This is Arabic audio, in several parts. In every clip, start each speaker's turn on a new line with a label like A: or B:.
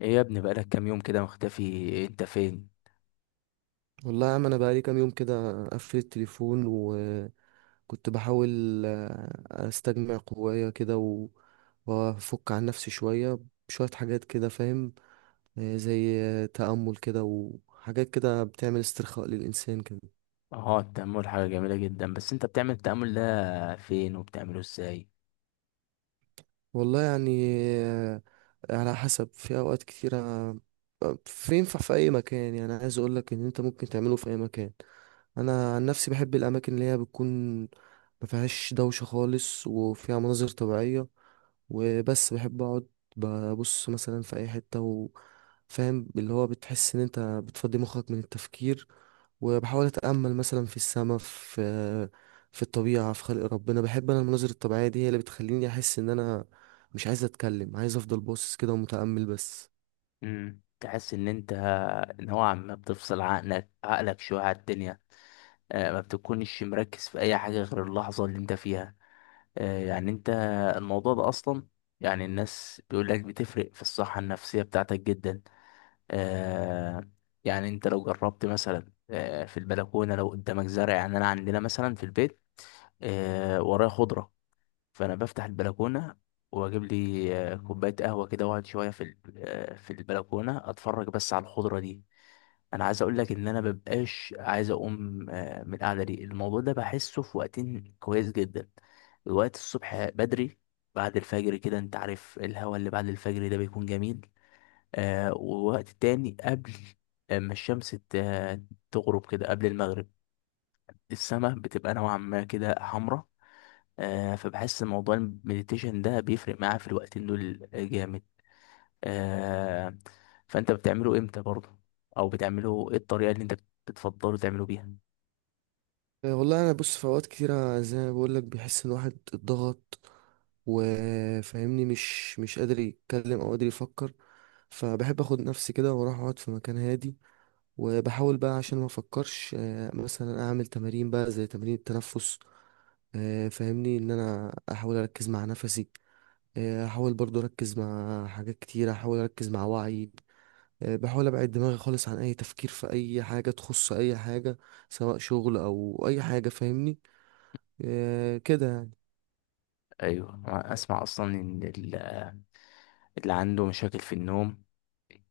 A: ايه يا ابني، بقالك كام يوم كده مختفي، انت فين؟
B: والله يا عم، انا بقالي كام يوم كده قفل التليفون وكنت بحاول استجمع قوايا كده وافك عن نفسي شويه بشويه حاجات كده، فاهم؟ زي تامل كده وحاجات كده بتعمل استرخاء للانسان كده.
A: اه التأمل حاجة جميلة جدا، بس انت بتعمل التأمل ده فين وبتعمله ازاي؟
B: والله يعني آه، على حسب. في اوقات كتيره في ينفع في اي مكان. يعني عايز اقولك ان انت ممكن تعمله في اي مكان. انا عن نفسي بحب الاماكن اللي هي بتكون ما فيهاش دوشه خالص وفيها مناظر طبيعيه، وبس بحب اقعد ببص مثلا في اي حته، وفاهم اللي هو بتحس ان انت بتفضي مخك من التفكير. وبحاول اتامل مثلا في السماء، في الطبيعه، في خلق ربنا. بحب انا المناظر الطبيعيه دي، هي اللي بتخليني احس ان انا مش عايز اتكلم، عايز افضل باصص كده ومتامل بس.
A: تحس ان انت نوعا ما بتفصل عقلك شوية على الدنيا. ما بتكونش مركز في اي حاجة غير اللحظة اللي انت فيها. آه يعني انت الموضوع ده اصلا، يعني الناس بيقول لك بتفرق في الصحة النفسية بتاعتك جدا. آه يعني انت لو جربت مثلا في البلكونة، لو قدامك زرع، يعني انا عندنا مثلا في البيت، ورايا خضرة، فانا بفتح البلكونه، واجيب لي كوبايه قهوه كده، واقعد شويه في في البلكونه اتفرج بس على الخضره دي. انا عايز اقول لك ان انا مبقاش عايز اقوم من القعده دي. الموضوع ده بحسه في وقتين كويس جدا: الوقت الصبح بدري، بعد الفجر كده، انت عارف الهوا اللي بعد الفجر ده بيكون جميل. ووقت تاني، قبل اما الشمس تغرب كده، قبل المغرب، السماء بتبقى نوعا ما كده حمراء. فبحس إن موضوع المديتيشن ده بيفرق معاه في الوقتين دول جامد. آه فانت بتعمله امتى برضه؟ او بتعمله ايه الطريقة اللي انت بتفضله تعمله بيها؟
B: والله انا بص، في اوقات كتيره زي ما بقول لك بيحس ان واحد اتضغط وفاهمني مش قادر يتكلم او قادر يفكر، فبحب اخد نفسي كده واروح اقعد في مكان هادي. وبحاول بقى عشان ما افكرش، مثلا اعمل تمارين بقى زي تمارين التنفس. فاهمني ان انا احاول اركز مع نفسي. احاول برضو اركز مع حاجات كتيره، احاول اركز مع وعي. بحاول ابعد دماغي خالص عن اي تفكير في اي حاجه تخص اي حاجه، سواء شغل او اي حاجه فاهمني. إيه كده يعني.
A: ايوه، أنا اسمع اصلا ان اللي عنده مشاكل في النوم،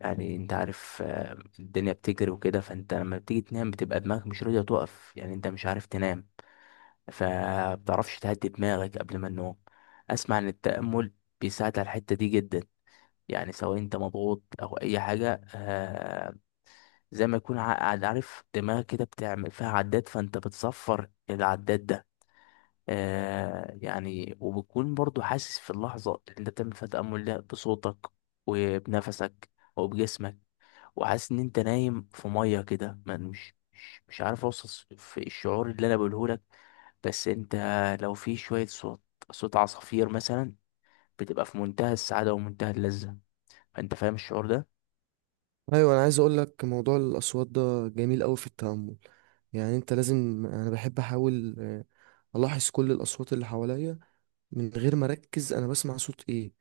A: يعني انت عارف، الدنيا بتجري وكده، فانت لما بتيجي تنام بتبقى دماغك مش راضية تقف، يعني انت مش عارف تنام، فبتعرفش تهدي دماغك قبل ما النوم. اسمع ان التأمل بيساعد على الحتة دي جدا. يعني سواء انت مضغوط او اي حاجه، زي ما يكون عارف دماغك كده بتعمل فيها عداد، فانت بتصفر العداد ده. يعني وبتكون برضو حاسس في اللحظه اللي انت بتعمل فيها تامل ده، بصوتك، وبنفسك، وبجسمك، وحاسس ان انت نايم في ميه كده، مش عارف اوصف في الشعور اللي انا بقوله لك. بس انت لو في شويه صوت، صوت عصافير مثلا، بتبقى في منتهى السعاده ومنتهى اللذه. فانت فاهم الشعور ده؟
B: ايوه، انا عايز اقول لك موضوع الاصوات ده جميل قوي في التامل. يعني انت لازم، انا بحب احاول الاحظ كل الاصوات اللي حواليا من غير ما اركز انا بسمع صوت ايه.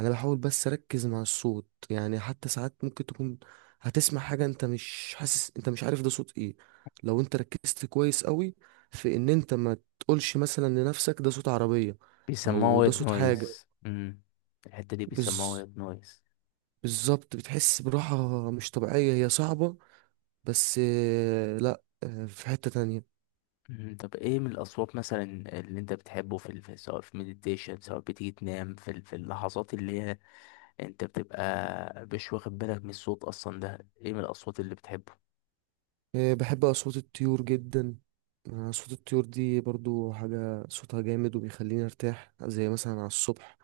B: انا بحاول بس اركز مع الصوت، يعني حتى ساعات ممكن تكون هتسمع حاجه انت مش حاسس، انت مش عارف ده صوت ايه. لو انت ركزت كويس قوي في ان انت ما تقولش مثلا لنفسك ده صوت عربيه
A: بيسموها
B: او ده
A: وايت
B: صوت حاجه.
A: نويز. الحتة دي بيسموها
B: بز...
A: وايت نويز.
B: بالظبط، بتحس براحه مش طبيعيه، هي صعبه. بس لا، في حتة تانية.
A: مم. طب ايه من الاصوات مثلا اللي انت بتحبه سواء في مديتيشن، سواء بتيجي تنام في اللحظات اللي هي انت بتبقى مش واخد بالك من الصوت اصلا، ده ايه من الاصوات اللي بتحبه؟
B: بحب أصوات الطيور جدا. أصوات الطيور دي برضو حاجة صوتها جامد وبيخليني أرتاح، زي مثلا على الصبح.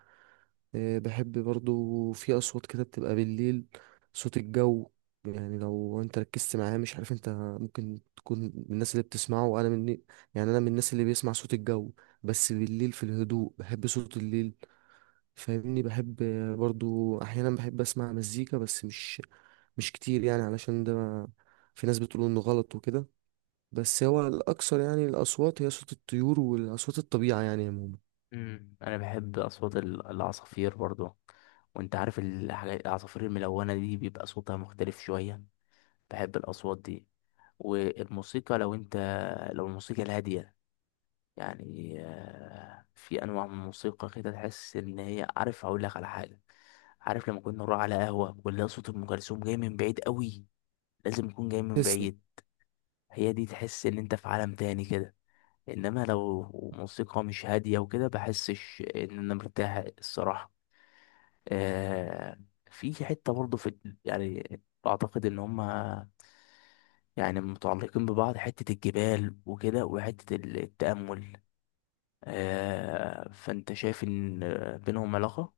B: بحب برضو في أصوات كده بتبقى بالليل، صوت الجو. يعني لو انت ركزت معاه، مش عارف انت ممكن تكون من الناس اللي بتسمعه، وانا من، يعني انا من الناس اللي بيسمع صوت الجو. بس بالليل في الهدوء، بحب صوت الليل فاهمني. بحب برضو احيانا بحب اسمع مزيكا، بس مش كتير يعني، علشان ده في ناس بتقول انه غلط وكده. بس هو الاكثر يعني الاصوات هي صوت الطيور واصوات الطبيعه يعني عموما.
A: مم. انا بحب اصوات العصافير برضو. وانت عارف الحاجات العصافير الملونة دي بيبقى صوتها مختلف شوية، بحب الاصوات دي. والموسيقى لو انت، لو الموسيقى الهادية، يعني في انواع من الموسيقى كده تحس ان هي، عارف اقول لك على حاجه، عارف لما كنا نروح على قهوه ولا صوت ام كلثوم جاي من بعيد قوي، لازم يكون جاي من
B: تسلم.
A: بعيد، هي دي تحس ان انت في عالم تاني كده. انما لو موسيقى مش هاديه وكده بحسش ان انا مرتاح الصراحه. آه في حته برضه، يعني اعتقد ان هما يعني متعلقين ببعض، حته الجبال وكده وحته التامل. فانت شايف ان، بينهم علاقة،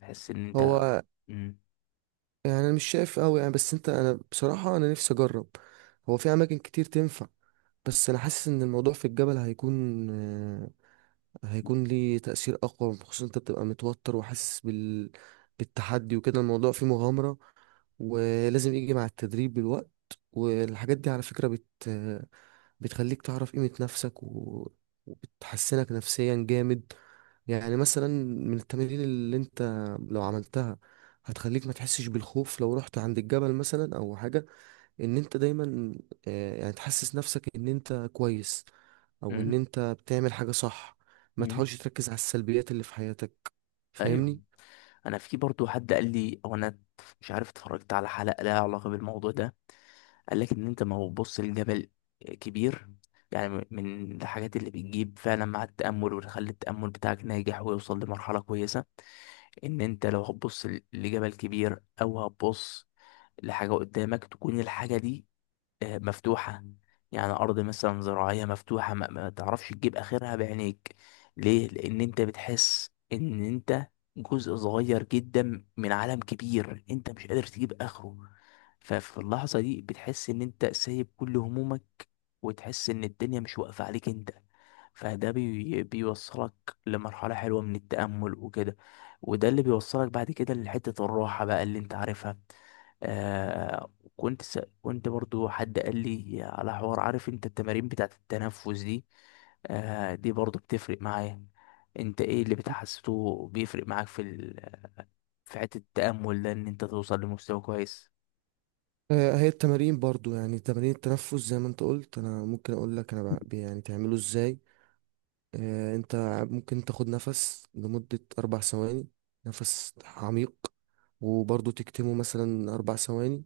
A: تحس ان انت...
B: هو
A: مم.
B: يعني انا مش شايف قوي يعني، بس انت، انا بصراحه انا نفسي اجرب. هو في اماكن كتير تنفع، بس انا حاسس ان الموضوع في الجبل هيكون ليه تأثير أقوى، خصوصا أنت بتبقى متوتر وحاسس بالتحدي وكده. الموضوع فيه مغامرة، ولازم يجي مع التدريب بالوقت. والحاجات دي على فكرة بتخليك تعرف قيمة نفسك وبتحسنك نفسيا جامد. يعني مثلا من التمارين اللي أنت لو عملتها هتخليك ما تحسش بالخوف لو رحت عند الجبل مثلا أو حاجة. ان انت دايما يعني تحسس نفسك ان انت كويس او ان
A: مم.
B: انت بتعمل حاجة صح. ما
A: مم.
B: تحاولش تركز على السلبيات اللي في حياتك،
A: ايوه،
B: فاهمني.
A: انا في برضو حد قال لي، او انا مش عارف، اتفرجت على حلقة لها علاقة بالموضوع ده، قال لك ان انت ما بتبص لجبل كبير، يعني من الحاجات اللي بتجيب فعلا مع التأمل وتخلي التأمل بتاعك ناجح ويوصل لمرحلة كويسة، ان انت لو هتبص لجبل كبير، او هتبص لحاجة قدامك تكون الحاجة دي مفتوحة، يعني أرض مثلا زراعية مفتوحة، ما تعرفش تجيب آخرها بعينيك. ليه؟ لأن أنت بتحس إن أنت جزء صغير جدا من عالم كبير، أنت مش قادر تجيب آخره. ففي اللحظة دي بتحس إن أنت سايب كل همومك، وتحس إن الدنيا مش واقفة عليك أنت. فده بيوصلك لمرحلة حلوة من التأمل وكده، وده اللي بيوصلك بعد كده لحتة الراحة بقى اللي أنت عارفها. آه كنت كنت برضو حد قال لي على حوار، عارف انت التمارين بتاعت التنفس دي، دي برضو بتفرق معايا. انت ايه اللي بتحسسه بيفرق معاك في حتة التأمل ده، ان انت توصل لمستوى كويس؟
B: هي التمارين برضو يعني تمارين التنفس زي ما انت قلت. انا ممكن اقول لك، انا يعني تعمله ازاي. انت ممكن تاخد نفس لمدة 4 ثواني، نفس عميق، وبرضو تكتمه مثلا 4 ثواني،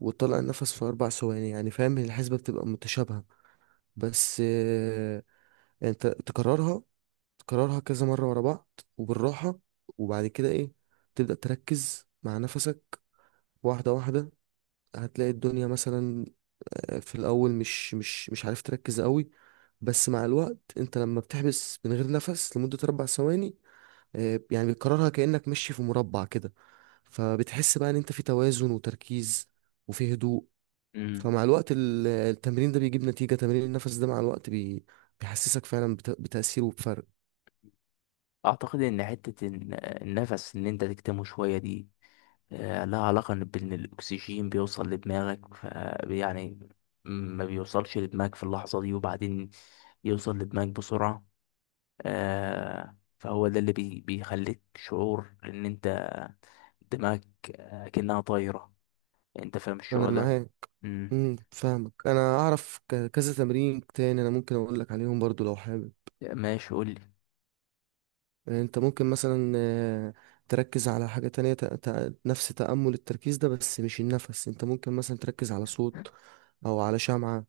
B: وتطلع النفس في 4 ثواني. يعني فاهم الحسبة بتبقى متشابهة. بس انت تكررها، تكررها كذا مرة ورا بعض وبالراحة. وبعد كده ايه، تبدأ تركز مع نفسك واحدة واحدة. هتلاقي الدنيا مثلا، في الأول مش عارف تركز قوي. بس مع الوقت، انت لما بتحبس من غير نفس لمدة 4 ثواني، يعني بتكررها كأنك ماشي في مربع كده، فبتحس بقى ان انت في توازن وتركيز وفي هدوء.
A: امم
B: فمع الوقت التمرين ده بيجيب نتيجة. تمرين النفس ده مع الوقت بيحسسك فعلا بتأثير وبفرق.
A: اعتقد ان حتة النفس، ان انت تكتمه شوية دي، لها علاقة إن بان الاكسجين بيوصل لدماغك، يعني ما بيوصلش لدماغك في اللحظة دي، وبعدين يوصل لدماغك بسرعة. فهو ده اللي بيخليك شعور ان انت، دماغك كأنها طايرة. انت فاهم
B: أنا
A: الشعور ده؟
B: معاك.
A: امم
B: امم، فاهمك. انا اعرف كذا تمرين تاني، انا ممكن اقول لك عليهم برضو لو حابب.
A: ماشي، قول لي.
B: يعني انت ممكن مثلا تركز على حاجة تانية. نفس تأمل التركيز ده، بس مش النفس. انت ممكن مثلا تركز على صوت او على شمعة.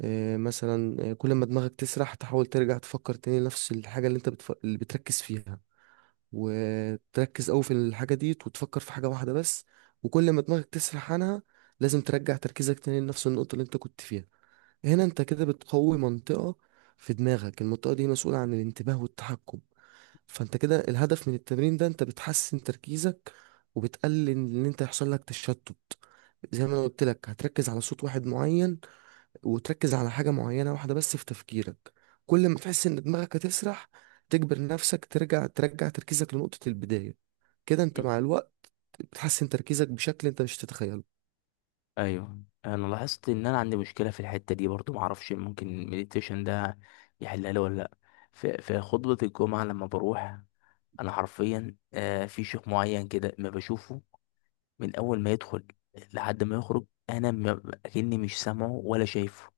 B: مثلا، كل ما دماغك تسرح تحاول ترجع تفكر تاني نفس الحاجة اللي انت اللي بتركز فيها. وتركز قوي في الحاجة دي، وتفكر في حاجة واحدة بس. وكل ما دماغك تسرح عنها، لازم ترجع تركيزك تاني لنفس النقطة اللي انت كنت فيها. هنا انت كده بتقوي منطقة في دماغك، المنطقة دي مسؤولة عن الانتباه والتحكم. فانت كده الهدف من التمرين ده انت بتحسن تركيزك، وبتقلل ان انت يحصل لك تشتت. زي ما انا قلت لك، هتركز على صوت واحد معين، وتركز على حاجة معينة واحدة بس في تفكيرك. كل ما تحس ان دماغك هتسرح، تجبر نفسك ترجع تركيزك لنقطة البداية. كده انت
A: مم.
B: مع الوقت بتحسن تركيزك بشكل انت مش تتخيله.
A: ايوه، انا لاحظت ان انا عندي مشكله في الحته دي برضو، معرفش ممكن المديتيشن ده يحلها لي ولا لا. في خطبه الجمعه لما بروح انا حرفيا، في شيخ معين كده ما بشوفه من اول ما يدخل لحد ما يخرج، انا اكني مش سامعه ولا شايفه.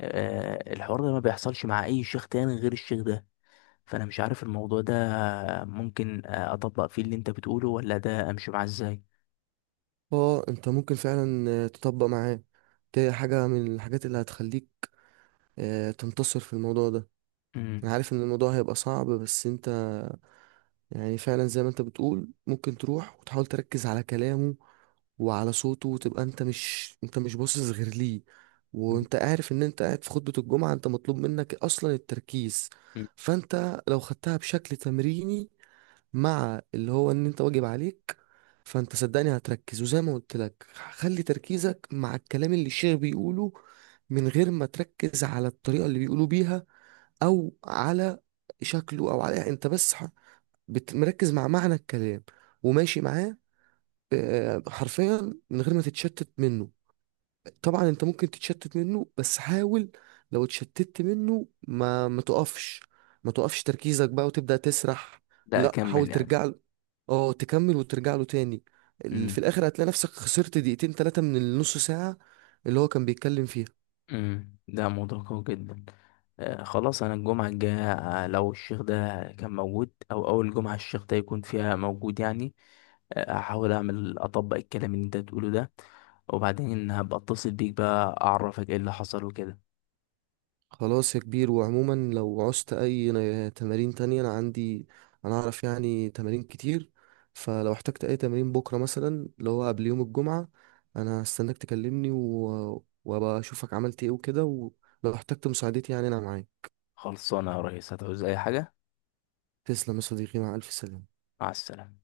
A: الحوار ده ما بيحصلش مع اي شيخ تاني غير الشيخ ده. فانا مش عارف الموضوع ده، ممكن اطبق فيه اللي انت بتقوله، ولا ده امشي معاه ازاي؟
B: اه، انت ممكن فعلا تطبق معاه. دي حاجة من الحاجات اللي هتخليك تنتصر في الموضوع ده. انا
A: امم.
B: عارف ان الموضوع هيبقى صعب، بس انت يعني فعلا زي ما انت بتقول ممكن تروح وتحاول تركز على كلامه وعلى صوته، وتبقى انت مش باصص غير ليه. وانت عارف ان انت قاعد في خطبة الجمعة، انت مطلوب منك اصلا التركيز.
A: أمم.
B: فانت لو خدتها بشكل تمريني، مع اللي هو ان انت واجب عليك، فانت صدقني هتركز. وزي ما قلت لك، خلي تركيزك مع الكلام اللي الشيخ بيقوله، من غير ما تركز على الطريقة اللي بيقولوا بيها، او على شكله، او على، يعني انت بس مركز مع معنى الكلام وماشي معاه. حرفيا من غير ما تتشتت منه. طبعا انت ممكن تتشتت منه، بس حاول. لو اتشتتت منه، ما تقفش، ما تقفش تركيزك بقى وتبدأ تسرح.
A: لا،
B: لا، حاول
A: اكمل يعني.
B: ترجع له. اه، تكمل وترجع له تاني. في
A: امم.
B: الاخر هتلاقي نفسك خسرت دقيقتين ثلاثة من النص ساعة اللي هو كان بيتكلم فيها.
A: امم. ده موضوع قوي جدا. خلاص، انا الجمعه الجايه، لو الشيخ ده كان موجود او اول جمعه الشيخ ده يكون فيها موجود يعني، هحاول اطبق الكلام اللي انت بتقوله ده، وبعدين هبقى اتصل بيك بقى اعرفك ايه اللي حصل وكده.
B: خلاص يا كبير، وعموما لو عوزت اي تمارين تانية انا عندي. انا اعرف يعني تمارين كتير. فلو احتجت اي تمارين بكرة مثلا اللي هو قبل يوم الجمعة، انا هستناك تكلمني، وابقى اشوفك عملت ايه وكده. ولو احتجت مساعدتي، يعني انا معاك.
A: خلصانه يا ريس، هتعوز اي حاجه.
B: تسلم يا صديقي، مع الف سلامة.
A: مع السلامة.